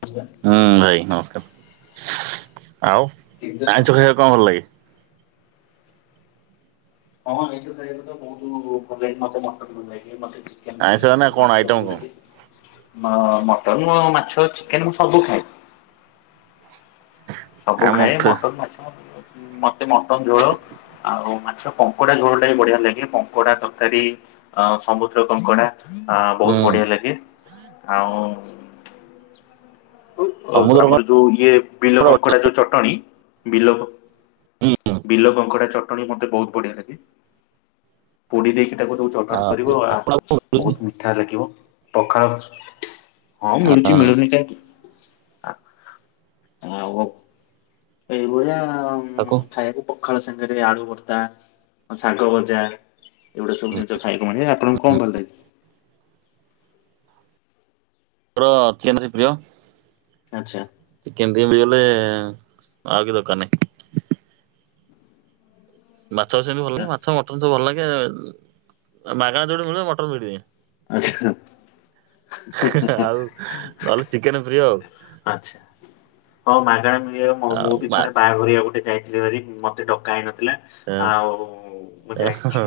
[inaudible] ହୁଁ ଭାଇ ନମସ୍କାର୍, ଆଉ ତିନିଟା ଛୁଆ। ଆଇଁଷ ଖାଇବା କଣ ଭଲ ଲାଗେ? ହଁ ଆଇଁଷ ଖାଇବାକୁ ତ ବହୁତ୍ ଭଲ ଲାଗେ, ମତେ ମଟନ୍ ଭଲ ଲାଗେ ମତେ ଭଲ ଆଇଁସ ମାନେ କଣ ଆଇଟମ୍ କଣ? ହଁ, ମଟନ୍, ମାଛ, ଚିକେନ୍ ମୁଁ ସବୁ ଖାଏ। ସବୁ ଆମ ଖାଏ ଫେ ମଟନ୍, ମାଛ ମତେ ମଟନ୍ ଝୋଳ ଆଉ ମାଛ କଙ୍କଡା ଝୋଳ ଟା ବି ବଢିଆ ଲାଗେ, କଙ୍କଡା ତକାରୀ ଅ ସମୁଦ୍ର କଙ୍କଡା ଅ ବହୁତ୍ ହୁଁ ବଢିଆ ଲାଗେ, ଆଉ ସମୁଦ୍ର ଆମର କଣ ଯୋଉ ଇଏ ବିଲ କଙ୍କଡା ଯୋଉ ଚଟଣି, ବିଲ ବିଲ କଙ୍କଡ଼ା ଚଟଣି ମତେ ବହୁତ୍ ବଢିଆ ଲାଗେ। ପୋଡ଼ି ଦେଇକି ତାକୁ [unintelligible] ଚଟଣି କରିବ, ଆ ବହୁତ୍ ମିଠା ଲାଗିବ, ପଖାଳ ହଁ ମିଳୁଚି ମିଳୁନି କାହିଁକି। ଏଇଭଳିଆ ଆଉ ତାକୁ [unintelligible] ପଖାଳ ସାଙ୍ଗେରେ ଆଳୁ ଭର୍ତା, ଶାଗ ଭଜା ଏଗୁଡା ସବୁ ଜିନିଷ ଖାଇବାକୁ ମିଳେ, ଆପଣଙ୍କୁ କଣ ଭଲ ଲାଗେ? ର ଛେନେରି ପ୍ରୀୟ। ଆଚ୍ଛା। ଚିକେନ୍ ଟିକେ ମିଳିଗଲେ ଆଉ କିଛି ଦରକାର୍ ନାହିଁ। ମାଛ ସେମିତି ଭଲ ଲାଗେ ମାଛ ମଟନ୍ ସବୁ ଭଲ ଲାଗେ, ମାଗେଣା ଯେଉଠି ମିଳିବ ମଟନ୍ ଭିଡ଼ିଦିଏ। ଆଚ୍ଛା ହେ-ହେ ଆଉ ନହେଲେ ଚିକେନ୍ ପ୍ରିୟ ଆଉ। ଆଚ୍ଛା, ହଁ ମାଗେଣା ମିଳେ ମୁଁ ଆଉ ବି ଥରେ ମାଛ ବାହାଘରିଆ ଗୋଟେ ଯାଇ ଥିଲି [unintelligible] ମତେ ଡକା ହେଇନଥିଲା ଆଉ ମୁଁ ଯାଇ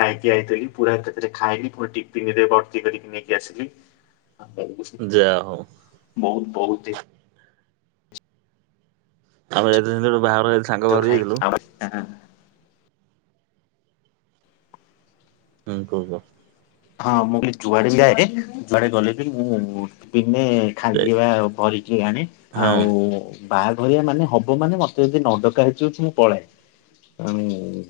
ଖାଇକି ଆଇଥିଲି ପୁରା ସେଥିରେ ଖାଇଲି ପୁରା ଟିଫିନ୍ ରେ ଭର୍ତ୍ତି କରିକି ନେଇକି ଆସିଲି। ହଉଛି ଯା ହଉ ବହୁତ ବହୁତ୍ ଦେ ଆମେ ସେମିତି ଗୋଟେ ବାହାଘର ସାଙ୍ଗ ତ ବାହାଘରକୁ ଯାଇଥିଲୁ ଖାଇକି [inaudible] ହୁଁ କୁହ? ହଁ ମୁଁ କହିଲି ଯୁଆଡେ ଯାଏ ଯୁଆଡେ ଗଲେ ବି ମୁଁ ଦିନେ ଖାଲି ବା ଭରିକି ଆଣେ ଆଉ ହଁ ବାହାଘରିଆ ମାନେ ହବ ମାନେ ମତେ ଯଦି ନଡକା ହେଇଛି ମୁଁ ପଳାଏ ଉ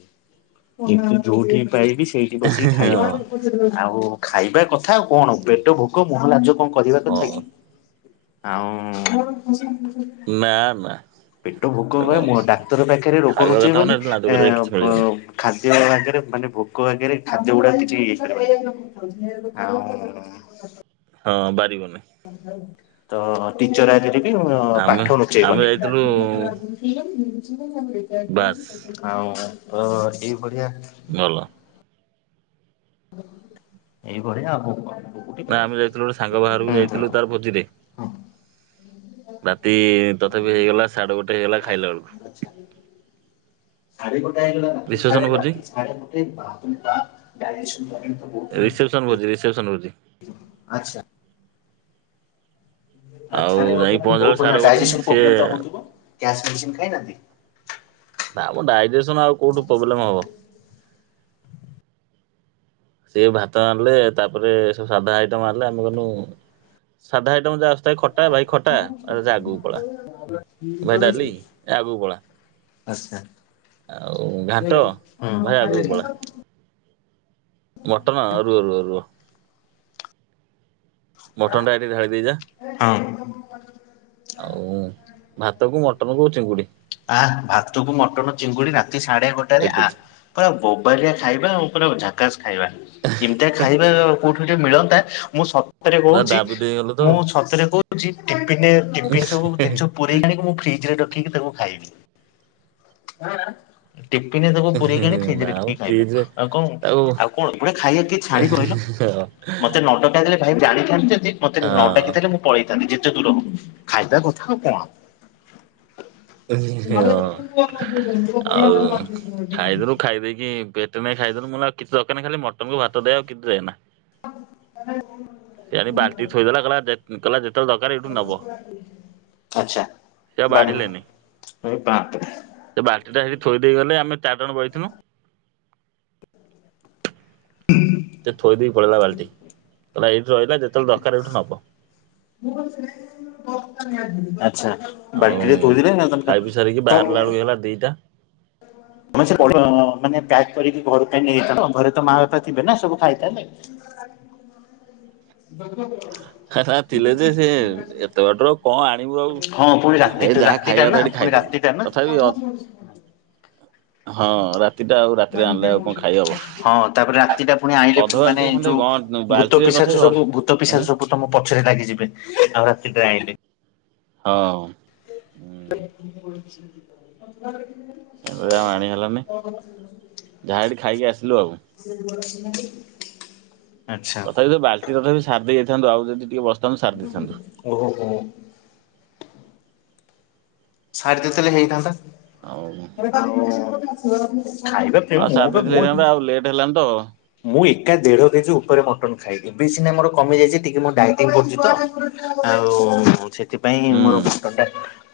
କିନ୍ତୁ ଯୋଉଠି ପାଇବି ସେଇ ବସିକି ହଁ ଖାଇବା ଆଉ ଖାଇବା କଥା ଆଉ କଣ ପେଟ ଭୋକ ମୁହଁ ଲାଜ କଣ? କହିବା ହଁ କଥା କି ଆଉ ନା ନା। ପେଟ ଭୋକ ସେଥିରେ ବା କଣ ମୁ ଅଛି। ଡାକ୍ତର ପାଖରେ ରୋଗ ଖାଇବା କଥା ମାନେ ନୁଚେଇବନି ଏଠି ଲାଜ କରିବାର ଏଁ କିଛି ମିଳିବନି ଖାଦ୍ୟ ଆଗରେ ମାନେ ଭୋକ ଆଗରେ ଖାଦ୍ୟଗୁଡା କିଛି ଆଉ ହଁ ବାରିବନି। ତ ଟିଚର ଆଗରେ ବି ଆମେ ପାଠ ଆମେ ଲୁଚେଇବନି। ଯାଇଥିଲୁ ବାସ୍ ଆଉ ତ ଏ ବଢିଆ ଭଲ। ଏ ଭଳିଆ ଆଉ ବୁ ନା ବୋକଠ ଆମେ ଯାଇଥିଲୁ ଗୋଟେ ସାଙ୍ଗ ବାହାରକୁ ହୁଁ ହୁଁ ଯାଇଥିଲୁ ହୁଁ। ତାର ଭୋଜିରେ ହଁ। ରାତି ତଥାପି ହେଇଗଲା ସାଢେ ଗୋଟେ ହେଇଗଲା ଖାଇଲା ବେଳକୁ। ଆଛା। ରାତି ସାଢ଼େ ଗୋଟେ ହେଇ ଗଲା ରାତି ରିସେପସନ ଭୋଜି ସାଢ଼େ ଗୋଟେ ବାପ ରେ ବାପ [inaudible] ରିସେପ୍ସନ ଭୋଜି ରିସେପ୍ସନ ଭୋଜି। ଆଚ୍ଛା। ରାତି ଆଉ ସାଢ଼େ ଯାଇ ଗୋଟେ ମାନେ ପହଞ୍ଚିଲା ବେଳକୁ ବୋହୁତ ସାଢେ ଗୋଟେ ଡାଇଯେସନ ସିଏ ପ୍ରୋବଲେମ୍ ଟା ହଉ ଥିବା ଗ୍ୟାସ ମେଡ଼ିସିନ୍ ଖାଇନାହାନ୍ତି। ନା ଆମ ଡାଇଜେସନ ଆଉ କୋଉଠୁ ପ୍ରୋବ୍ଲେମ ହବ? ସିଏ ଭାତ ଆଣିଲେ ତାପରେ ସବୁ ସାଧା ଆଇଟମ ଆଣିଲେ ଆମେ କହନୁ ସାଧା ଆଇଟମ ଯାହା ଅଛି ଖଟା ଭାଇ ଖଟା ଆଗକୁ ପଳା ଭାଇ ଡାଲି ଆଗକୁ ପଳା ଆଉ ଘାଣ୍ଟ ଭାଇ ଆଗକୁ ପଳା ମଟନ୍ ରୁହ ରୁହ ରୁହ। ମଟନଟା ଏଠି ଢାଳି ହଁ ଦେଇଯାଆ ଆଉ ଭାତ କୁ ମଟନ କୁ ଚିଙ୍ଗୁଡି। ଆ ଭାତକୁ ମଟନ ଚିଙ୍ଗୁଡି ରାତି ସାଢେ ଗୋଟାଏରେ ଆ। ଏତିକି ପୁରା ବୋବାଲିଆ ଖାଇବା ଆଉ ପୁରା ଝାକାସ ଖାଇବା ଏମିତିଆ ଖାଇବା ଆ କୋଉଠି ଗୋଟେ ମିଳନ୍ତା ମୁଁ ସତରେ ପୁରା କହୁଛି ଦାବି ଦେଇଗଲ ତ ନା ମୁଁ ସତରେ କହୁଛି ଟିପିନିଏ ଟିପିଟି ସବୁ ଜିନିଷକୁ ପୁରେଇକି ଆଣିକି ମୁଁ ଫ୍ରିଜରେ ରଖିକି ତାକୁ ଖାଇବି ଆଁ ଆଁ। ଟିପିନିରେ ତାକୁ ପୁରେଇ କି ଆଣି ମ ଫ୍ରିଜିରେ ରଖିକି ଖାଇଦବ ଫ୍ରିଜରେ ଆଉ କଣ ତାକୁ ହଁ ଆଉ କଣ ଏଭଳିଆ ଖାଇବା କିଏ ଛାଡେ କହିଲ? ମତେ ନ ଡକା ହେଇଥିଲେ ଭାଇ ମୁଁ ଜାଣିଥାନ୍ତି ଯଦି ମତେ ନ ଡାକିଥିଲେ ମୁଁ ପଳେଇଥାନ୍ତି ଯେତେ ଦୂର ହଉ ଖାଇବା କଥା ଆଉ କଣ? ହଁ ଆଉ ଖାଇଦେଲୁ ଖାଇଦେଇକି ପେ ତୁ ନେଇକି ଖାଇଦେଲୁ ମୋର ଆଉ କିଛି ଦରକାର ନାହିଁ ଖାଲି ମଟନକୁୁ ଭାତ ଦେ ଆଉ କିଛି ଦେଏ ନା। [inaudible] ସେ ଆଣି ବାଲ୍ଟି ଥୋଇଦେଲା କହିଲା ଯେ କହିଲା ଯେତେବେଳେ ଦରକାର ଏଇଠୁ ନବ। ଆଛା ସେ ଆଉ ବାଡ଼ି ବାଢିଲେନି ଏ ବାପ୍ରେ ସେ ବାଲ୍ଟିଟା ସେଠି ଥୋଇ ଦେଇ ଗଲେ ଆମେ ଚାରି ଜଣ ବଇଥିଲୁ। ହୁ ସେ ଥୋଇ ଦେଇ ପଳେଇଲା ବାଲ୍ଟି କହିଲା ଏଇଠି ରହିଲା ଯେତେବେଳେ ଦରକାର ଏଇଠୁ ନବ। [unintelligible] ଆଛା ଆଉ ବାଲ୍ଟିରେ ଥୋଇଦେଲେ [unintelligible] କଲା ଦିଇଟା [inaudible] ସେ ମାନେ ପ୍ୟାକ୍ କରିକି ଘର ପାଇଁ ନେଇ ଯାଇଥାନ୍ତେ ଘରେ ତ ମା ବାପା ଥିବେ ନା ସବୁ ଖାଇବାଥିବେ। ହେଲା ଥିଲେ ଯେ ସେ ଏତେ ବାଟରୁ ଆଉ କଣ ଆଣିବୁ ଆଉ [unintelligible] ହଁ ପୁଣି ରାତି ହେ ଯାହା ରାତିଟା ଖାଇବା କଥା ନା ଏଠି ପୁଣି ଖାଇଦେଲୁ ରାତି। ଟା ନା [inaudible] ତଥାପି ଅ [inaudible] ରାତିଟା ଆଉ ହଁ ରାତିରେ ଆଣିଲେ ଆଉ କଣ ଖାଇ ହବ ତାପରେ ରାତି ଟା ପୁଣି ଆଇଁଲେ ଅଧ ବାଲ୍ଟି ମାନେ ଖଣ୍ଡେ ଯୋଉ। କଣ ଭୂତ ବାଲ୍ଟିରେ ତଥାପି ପିସାଚ ଅଧ ସବୁ ଭୂତ ଏଁ ପିସାଚ ସବୁ ତମ ପଛରେ ଲାଗିଯିବେ ଆଉ ରାତିଟାରେ ଆଣିଲେ। ହଁ ହୁଁ [inaudible] ଏବେ ତ ଆଉ ଆଣି ହେଲାନି ଯାହା ହେଠି ଖାଇକି ଆସିଲୁ ଆଉ। ନ୍ତି [unintelligible] ତଥାପି ତ ବାଲ୍ଟିତଥାପି ସାରି ଦେଇଯାଇଥାନ୍ତୁ ଆଉ ଯଦି ଟିକେ ବସ୍ ହ ଓହୋ ହୋ ଛାଡି ଦେଇଥିଲେ ହେଇଥାନ୍ତା। ଆଉ। ଆଉ ଖାଇବା ପିଇବା ଆଉ ମୁଁ ସାରି ବା ଦେଇଥିଲେ ମୁଁ ହେଇଥାନ୍ତା ଆଉ ଲେଟ୍ ହେଲାନି ତ। ମୁଁ ଏକା ଦେଢ କେଜି ଉପରେ ମଟନ ଖାଏ ଦିଏ ଏବେ ସିନା ମୋର କମି ଯାଇଛି ଟିକେ ମୁ ଡାଇଟିଂ କରୁଛି ତ। ଆଉ ସେ ସେଥିପାଇଁ ହୁଁ ମୋର ମଟନ ଟା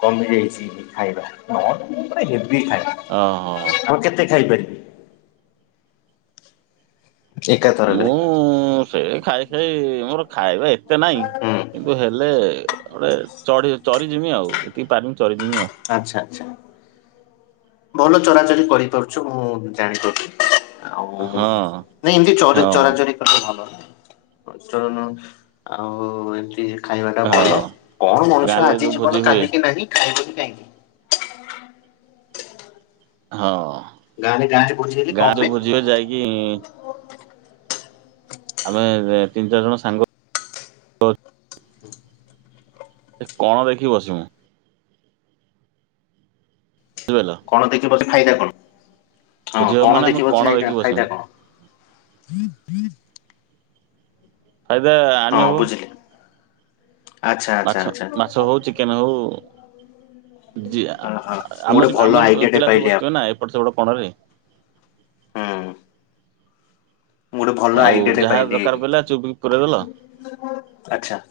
କମି ଯାଇଛି ଖାଇବା ନହେଲେ ମୁ ପୁରା ହେବି ଖାଏ। ଓ ହୋ [inaudible] ଆଉ କେତେ ଖାଇପାରିବେ? ଏକାଥରକରେ ମୁଁ ସେ ଖାଇ ଖାଇ ମୋର ଖାଇବା ଏତେ ନାଇଁ ହୁଁ କିନ୍ତୁ ହେଲେ ଗୋଟେ ଚଢି ଚରି ଯିମି ଆଉ ଯେତିକି ପାରିବି ଚରିଯିମି ଆଉ। ଆଚ୍ଛା ଆଚ୍ଛା ଭଲ ଚରାଚରି କରିପାରୁଛ ମୁଁ ଜାଣି ପାରୁଛି। ଆଉ ହଁ ନାଇଁ ଏମିତି ଚରେ ହଁ ଚରାଚରି। ଭଲ [inaudible] ଆଉ ଏମତି ଖାଇବା ଟା ହଁ ଭଲ କଣ ମଣିଷ ଗାଁରେ ଆଜି ଯୋଉ ଭୋଜି ଜୀବନ ହୁଏ କାଲିିକି ନାହିଁ ଖାଇବନି କାହିଁକି। ହଁ ଗାଁରେ ଗାଁରେ ଭୋଜି ହେଲେ କଣ ଗାଁରେ ହୁଏ ବୁଝିବ ଯାଇକି। ଆମେ ତିନି ଚାରି ଜଣ ସାଙ୍ଗ ଏ କଣ ଦେଖି ବସିିମୁ ବୁଝିଲ କଣ ଦେଖିବ ବସି ଫାଇଦା କଣ ହଁ ଭୋଜି ହବ କଣ ମାନେ ଆମେ ଦେଖିବସିବା ଦେଖିକି ବସିମୁ ଫାଇଦା କଣ? [unintelligible] ଫାଇଦା ହଁ ଆଣିହବ। ବୁଝିଲି ଆଚ୍ଛା ଆଚ୍ଛା ମାଛ ଆଚ୍ଛା ମାଛ ହଉ ଚିକେନ ହଉ। ଜୀ, ଅହୋ ଆ ମୁଁ ଗୋଟେ ଆମରି ଭଲ ଆମରି ପି ଆଇଡିଆଟେ ପିଲା ସବୁ ପାଇଲି ଆ ବସିଥିବେ ନା ଏପଟ ସେପଟ କଣରେ। ହୁଁ। ମୁଁ ଗୋଟେ ଭଲ ଆଉ ଆଇଡିଆଟେ ଯାହା ପାଇଲି, ଦରକାର ପଇଲା ଚୁପିକି ପୁରେଇଦେଲ ଆଛା।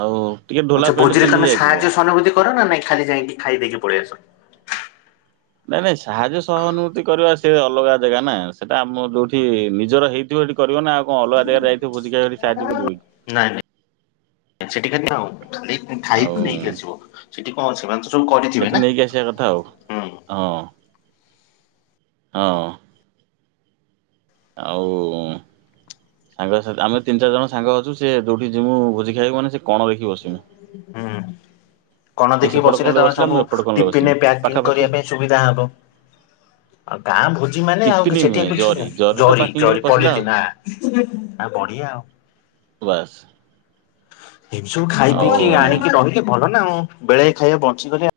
ଆଉ ଟିକେ ଢୋଲା ଆଚ୍ଛା ପ୍ୟାଣ୍ଟ ଭୋଜିରେ ପିନ୍ଧି ତମେ ଯାଇଥିବ। ସାହାଯ୍ୟ ସହାନୁଭୂତି କର ନା ନାଇଁ ଖାଲି ଯାଇକି ଖାଇ ଦେଇକି ପଳେଇଆସ। ନାଇଁ ନାଇଁ ସାହାଯ୍ୟ ସହାନୁଭୂତି କରିବା ସେ ଅଲଗା ଜାଗା ନା ସେଟା ଆମ ଯୋଉଠି ନିଜର ହେଇ ଥିବ କରିବ ନା, ଆଉ କଣ ଅଲଗା ଜାଗାରେ ଯାଇଥିବୁ ଭୋଜି ଖାଇବାକୁ ସେଠି ସାହାଯ୍ୟ କରିବ କି? ନାଇଁ ସେଠି ଖାଲି [unintelligible] ନେଇକି, ଆଉ ଖାଇକି ନେଇକି ଆସିବ। ସେଠି କଣ ସେମାନେ ତ ସବୁ କରିଥିବେ ନା? ହଁଅ ହଁ। ଆଉ ସାଙ୍ଗ ସା, ଆମେ ତିନି ଚାରି ଜଣ ସାଙ୍ଗ ଅଛୁ ସେ ଯୋଉଠିକୁ ଯିମୁ ଭୋଜି ଖାଇବାକୁ ମାନେ ସେ କଣ ଦେଖି ବସିମୁ। ହୁଁ। କଣ ସେ ଦେଖି ସେପଟ ବସିଲେ କଣରେ ତମେ ବସିଲା ମୁଁ ସବୁ ଏପଟ କଣରେ ବସିମି ଟିଫିନରେ ପ୍ୟାକିଂ ପାଖାପାଖି। କରିବା ପାଇଁ ସୁବିଧା ହବ। ଆଉ ଗାଁଆ ଭୋଜି ମାନେ ଆଉ ଟିପିନି ସେଠି ନୁହେଁ ଏଠୁ ଜରି ଛିଡା ଜରିରେ ତ ଜରି ପାକିଂ କରି ଜରି ପଶିଲା ଆଉ ପଡ଼ିଛି ନା, ଆଉ ବଢିଆ। ବାସ୍। ଏମିତି ସବୁ ଖାଇ ଆଉ ପିଇକି ଆଣିକି ରହିଲେ ଭଲ ନା ଆଉ, ବେଳେଏ ଖାଇବା ବଞ୍ଚିଗଲେ।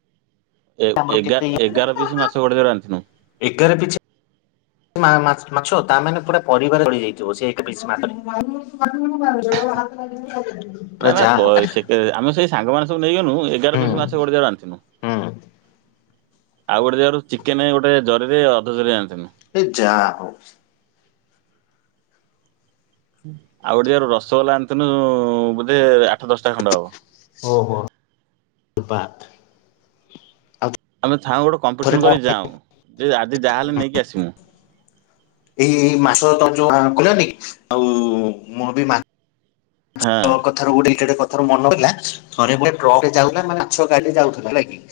ଏ ଆମର କେତେ ଏଗାର ଏଗାର ପିସ୍ ମାଛ ଗୋଟେ ଜାଗାରୁ ଆଣିିଥିନୁ। ଏଗାର ପିଛ୍? ମା ମାଛ୍ ମାଛ ତା ମାନେ ପୁରା ପରିବାର ଚଳି ଯାଇଥିବ ସେ ଏଗାର ପିସ୍ ମାଛରେ। [unintelligible] ନା ନା ହଉ ପଇ ଆରେ ସେଥେରେ ସେ ଆମେ ସେଇ ସାଙ୍ଗମାନେ ସବୁ ସବୁ ନେଇଗନୁ ଏଗାର ହୁଁ ପିସ୍ ମାଛ ଗୋଟେ ଜାଗାରୁ ଆଣିଥିନୁ। ହୁଁ ଆଉ ଗୋଟେ ଜାଗାରୁ ଚିକେନ ଗୋଟେ ଜରିରେ ଅଧ ଜରିଏ ଆନିଥିନୁ। ଏଇ ଯାଆ ହଉ। ଆଉ ଗୋଟେ ଜାଗାରୁ ରସଗୋଲା ଆଣିଥୁନୁ-ଉ-ଉ ବୋଧେ ଆଠ ଦଶଟା ଖଣ୍ଡ ହବ। ଓହୋଃ ବାତ୍ ଆଉ ଆମେ ଥାଉଁ ଗୋଟେ ଥରେ କମ୍ପିଟିସନ କଣ କରି ଯାଉଁ, ଯେ ଆଜି ଯାହାହେଲେ ନେଇକି ଆସିମୁ। ଏଇ-ଇ-ଇ ମାସକ ତଳେ ଯୋଉ ଆଁ କଲେନି ଆଉ-ଉ-ଉ ମୋର ବି ମାଆ ହାଁ। ଥରେ ଗୋଟେ [unintelligible] ମନ ହେଲା ଥରେ ଗୋଟେ ଟ୍ରକଟେ ଯାଉଥିଲା ମାନେ ମାଛ ଗାଡି ଯାଉଥିଲା ହେଲା କି।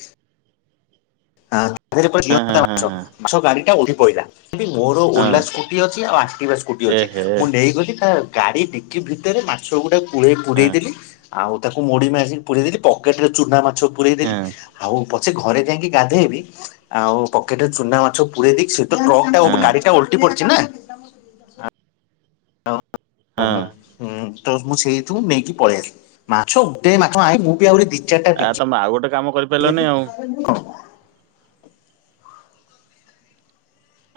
ହାଁ [inaudible] ହଁ ହଁ ଜୀଅନ୍ତା ହଁ ମାଛ, ହଁ ମାଛ ଗାଡ଼ିଟା ଓଲଟି ପଇଲା। [inaudible] ମୋର ହଁ ଓଲା ସ୍କୁଟି ଅଛି ଆଉ ଆକ୍ଟିଭା ସ୍କୁଟି ଅଛି ଏହେ ମୁଁ ନେଇଗଲି ତା ଗାଡି ଡିକି ଭି ଭିତରେ ମାଛ ଗୋଟେ ପୁଳେ ହଁ ପୁରେଇଦେଲି ଆଉ ତାକୁ ମୋଡି ମାସିକି ପୁରେଇଦେଲି ପକେଟରେ ଚୁନା ମାଛ ପୁରେଇଦେଲି ହଁ ଆଉ ପଛେ ଘରେ ଯାଇକି ଗାଧେଇବି ଆଉ ପକେଟରେ ଚୁନା ମାଛ ପୁରଇ ଦେଇକି ସେ ତ ଟ୍ରକ୍ ଟା ହଁ ଗାଡିଟା ଓଲଟି ପଡଛି ନା। [inaudible] ହଁ। ହୁଁ ତ ମୁଁ ସେଇଥିୁ ନେଇକି ପଳେଇ ଆସିଲି, ମାଛ ଗୋଟେ ମାଛ ଆଇଁ ମୁଁ ବି ଆହୁରି ଦି ଆ ତମେ ଆଉ ଗୋଟେ କାମ କରି କଣ?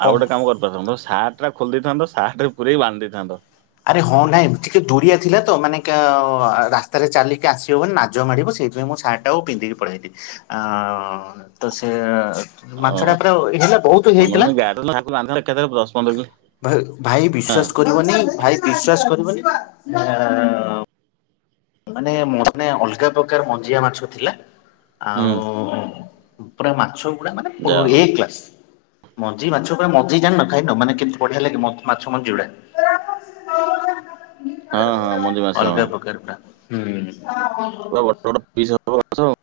ଆଉ କଣ ଗୋଟେ କାମ କରିପାରଥାନ୍ତ, ଶାର୍ଟଟା ଖୋଲି ଦେଇଥାନ୍ତ ଶାର୍ଟରେ ପୁରେଇକି ବାନ୍ଧି ଦେଇଥାନ୍ତ। ଆରେ ହଁ, ନାଇଁ ଟିକେ ଦୁରିଆ ଥିଲା ତ ମାନେ କା-ଆ-ଆ ରାସ୍ତାରେ ଚାଲିକି ଆସି ହବନି ନାଜ ମାାଡିବ ସେଇଥିପାଇଁ ମୁଁ ଶାର୍ଟଟାକୁ ପିନ୍ଧିକି ପଳେଇ ଆଇଲି ଅଁ-ଅଁ-ଅଁ ତ ସେ ମାଛଟା ଓହୋ। ପୁରା ହେଲା ବହୁତୁ ହେଇଥିଲା। [inaudible] ଏକାଥରେ ବ୍ରସ୍ ପନ୍ଦରକିଲେ ଭା ଭାଇ ବିଶ୍ଵାସ କରିବନି ଭାଇ ବିଶ୍ଵାସ କରିବନି ଆଁ ମାନେ ମନେ ଅଲ୍ଗା ପ୍ରକାର ମଞ୍ଜିଆ ମାଛ ଥିଲା। ହୁଁ ଆଉ ପୁରା ମାଛ ଗୁଡା ମାନେ ପୁରା ଯାହା ହଉ। ଏ କ୍ଲାସ୍। ମଞ୍ଜି ମାଛ ପରା ମଞ୍ଜି ଜାଣିନ ଖାଇନ ମାନେ କେତେ୍ ବଢିଆ ଲାଗେ ମଞ୍ଜି ମାଛ ମଞ୍ଜି ଗୁଡା ହଁ ହଁ ମଞ୍ଜି ମାଛ ଅଲ୍ଗା ହଁ ପ୍ରକାର ପୁରା ହୁଁ। ପୁରା ବଡ଼ ବଡ ପିସ୍ ହବ ସେ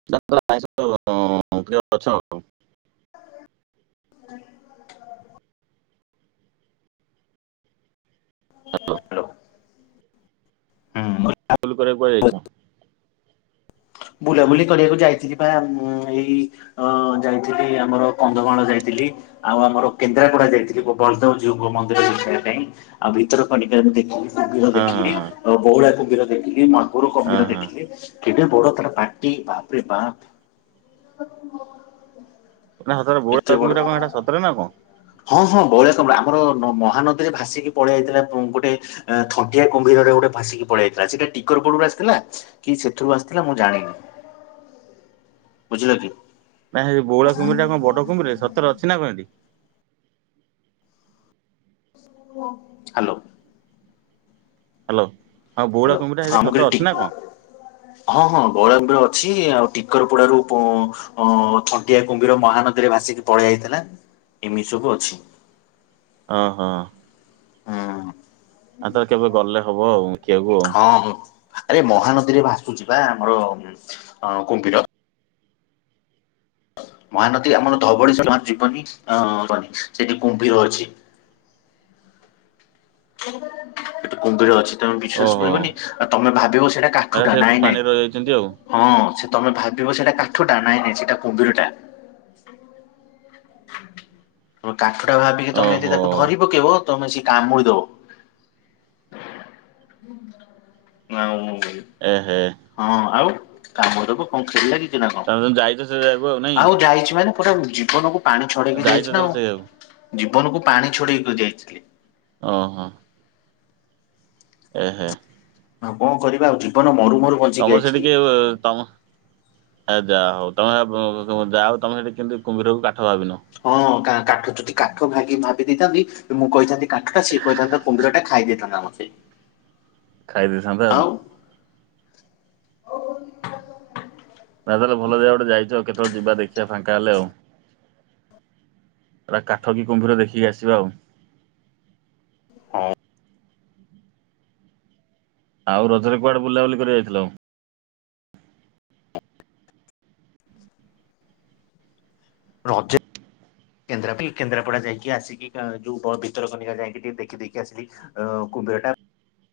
[unintelligible] ହ୍ୟାଲୋ ହାଲୋ। ହୁଁ। ଫୁଲ୍ କରିବାକୁ କୁହାଯାଇଛ? ବୁଲାବୁଲି କରିବାକୁ ଯାଇଥିଲି ବା ଉଁ ଏଇ ଅ ଯାଇଥିଲି ଆମର କନ୍ଧମାଳ ଯାଇଥିଲି। ଆଉ ଆମର କେନ୍ଦ୍ରାପଡା ଯାଇଥିଲି ବଳଦେବ ଜିଉଙ୍କ ମନ୍ଦିର ଦେଖିବା ପାଇଁ। ଆଉ ଭିତରକନିକା ମୁଁ ଦେଖିଲି କୁମ୍ଭୀର ହଁ ହଁ ଦେଖିଲି ଓ ବଉଳା କୁମ୍ଭୀର ଦେଖିଲି ମାଗୁର ହଁ କମ୍ଭିର ହଁ ହଁ ଦେଖିଲି କେଡେ ବଡ ତାର୍ ପାଟି ବାପ୍ରେ ବାପ୍ [unintelligible] ନା ସତରେ ଏତେ ବଉଳା ବଡ। କୁମ୍ଭୀର କଣ ସତରେ ନା କଣ? ହଁ ହଁ ବ‌ଉଳା କୁମ୍ଭୀର ଆମର ହାନଦୀରେ ଭାସିକି ପଳେଇଆଇଥିଲା ଗୋଟେ ନାଁ ଥଣ୍ଟିଆ କୁମ୍ଭୀରଟେ ଗୋଟେ ଭାସିକି ପଳେଇଆଇଥିଲା ସେଟା ଟିକର ପୁରୁ ଆସି ଥିଲା କି ସେଥିରୁ ଆସିଥିଲା ମୁଁ ଜାଣିନି ବୁଝିଲ କି? ନାହିଁରେ ବଉଳା କୁମ୍ଭୀରଟା କଣ ବଡ଼ କୁମ୍ଭୀରଟା ସତରେ ଅଛି ନା କଣ ଏଠି? ହାଲୋ। ହାଲୋ ହଁ ବ‌ଉଳା ହ୍ୟାଲୋ କୁମ୍ଭିର ହଁ ସେଇଟି ମୁଁ କହିଲି ସତ ଟି ଅଛି ନା କଣ? ହଁ ହଁ ବଉଳା କୁମ୍ଭିର ଅଛି ଆଉ ଟିକର ପଡାରୁ ପୋ ହଁ ଥଣ୍ଟିଆ କୁମ୍ଭିର ମହାନଦୀରେ ଭାସିକି ପଳେଇଆଇଥିଲା ଏମିତି ସବୁ ଅଛି। ହଁ ହଁ। ହଁ। ଆତ କେବେ ଗଲେ ହବ ଆ‌ଉ ଦେଖିଆଉ ଓହଁ ଆରେ ମହାନଦୀରେ ଭସୁଛି ବା ଆମର ଅ କୁମ୍ଭୀର। ମହାନଦୀ ଆମର ଧବଳିଶ୍ୱର୍ ଜୀବନୀ ଅ ମନି ସେଠି କୁମ୍ଭୀର ଅଛି। ସେଠି କୁମ୍ଭୀର ଅଛି। ତମେ ବିଶ୍ଵାସ ଓହୋ କରିବନି ଆ ତମେ ଭାବିବ ସେଇଟା ହେରା କାଠୁଟା ସେ ନାଇଁ ନାଇଁ ପାଣିରେ ରହିଯାଇଛନ୍ତି ଆଉ ହଁ ସେ ତମେ ଭାବିବ ସେଇଟା କାଠୁଟା ନାଇଁ ନାଇଁ ସେଇଟା କୁମ୍ଭୀରଟା। କାଠଟା ଭାବିକି ତମେ ଯଦି ଓହୋ ତାକୁ ଧରି ପକେଇବ ତମେ ସିଏ କାମୁଡି ଦବ। ଆଉଁ ଏହେ ହଁ ଆଉ କାମ ଦେବ କଣ ଖେଲ୍ ଲାଗିଛି ନା ତମେ ତମେ ଯାଇଛ ସେ କଣ ଜାଗାକୁ ନାଇଁ ଆଉ ଯାଇଛି ମାନେ ପଟାଉ ଜୀବନକୁ ପାଣି ଛଡେଇକି ଯାଇଛ ଯାଇଛି ନା ତାହେଲେ ସେ ଜାଗାକୁ ଆଉ ଜୀବନକୁ ପାଣି ଛଡେଇକି ଯାଇଥିଲି। ଓହୋ। ଏହେ ଆଉ କଣ କରିବା ଆଉ ଜୀବନ ମରୁମରୁ ତମର ସେଠି କିଏ ତମ ଏ ଯାହା ହଉ ତମେ ବୁଁ ବୁଁ ଯା ହଉ ତମେ ସେଠି କିନ୍ତୁ କୁମ୍ଭୀରକୁ କାଠ ଭାବିିନ। ହଁ କା କାଠ ଯଦି କାଠ ଭାଗି ଭାବି ଦେଇଥାନ୍ତି ମୁଁ କହିଥାନ୍ତି କାଠ ଟା ସିଏ କହିଥାନ୍ତା କୁମ୍ଭୀର ଟା ଖାଇ ଦେଇଥାନ୍ତା ମତେ। ଖାଇ ଦେଇଥାନ୍ତା ଆଉ। ନା ତାହେଲେ ଭଲ ଜାଗା ଗୋଟେ ଯାଇଛ। କେତେବେଳ ଯିବା ଦେଖିବା ଫାଙ୍କା ହେଲେ ଆଉ। ହେରା କାଠ କି କୁମ୍ଭୀର ଦେଖିକି ଆସିବା ଆଉ। ହଉ। ଆଉ ରଜରେ କୁଆଡ଼େ ବୁଲାବୁଲି କରିବାକୁ ଯାଇଥିଲ? ରଜରେ କେନ୍ଦ୍ରାପିଲ୍ କେନ୍ଦ୍ରାପଡ଼ା ଯାଇକି ଆସିକି। କା ଯୋଉ ବ୍ ଭିତରକନିକା ଯାଇକି ଟିକେ ଦେଖି ଦେଇକି ଆସିଲି। ଆଉ କୁମ୍ଭୀର ଟା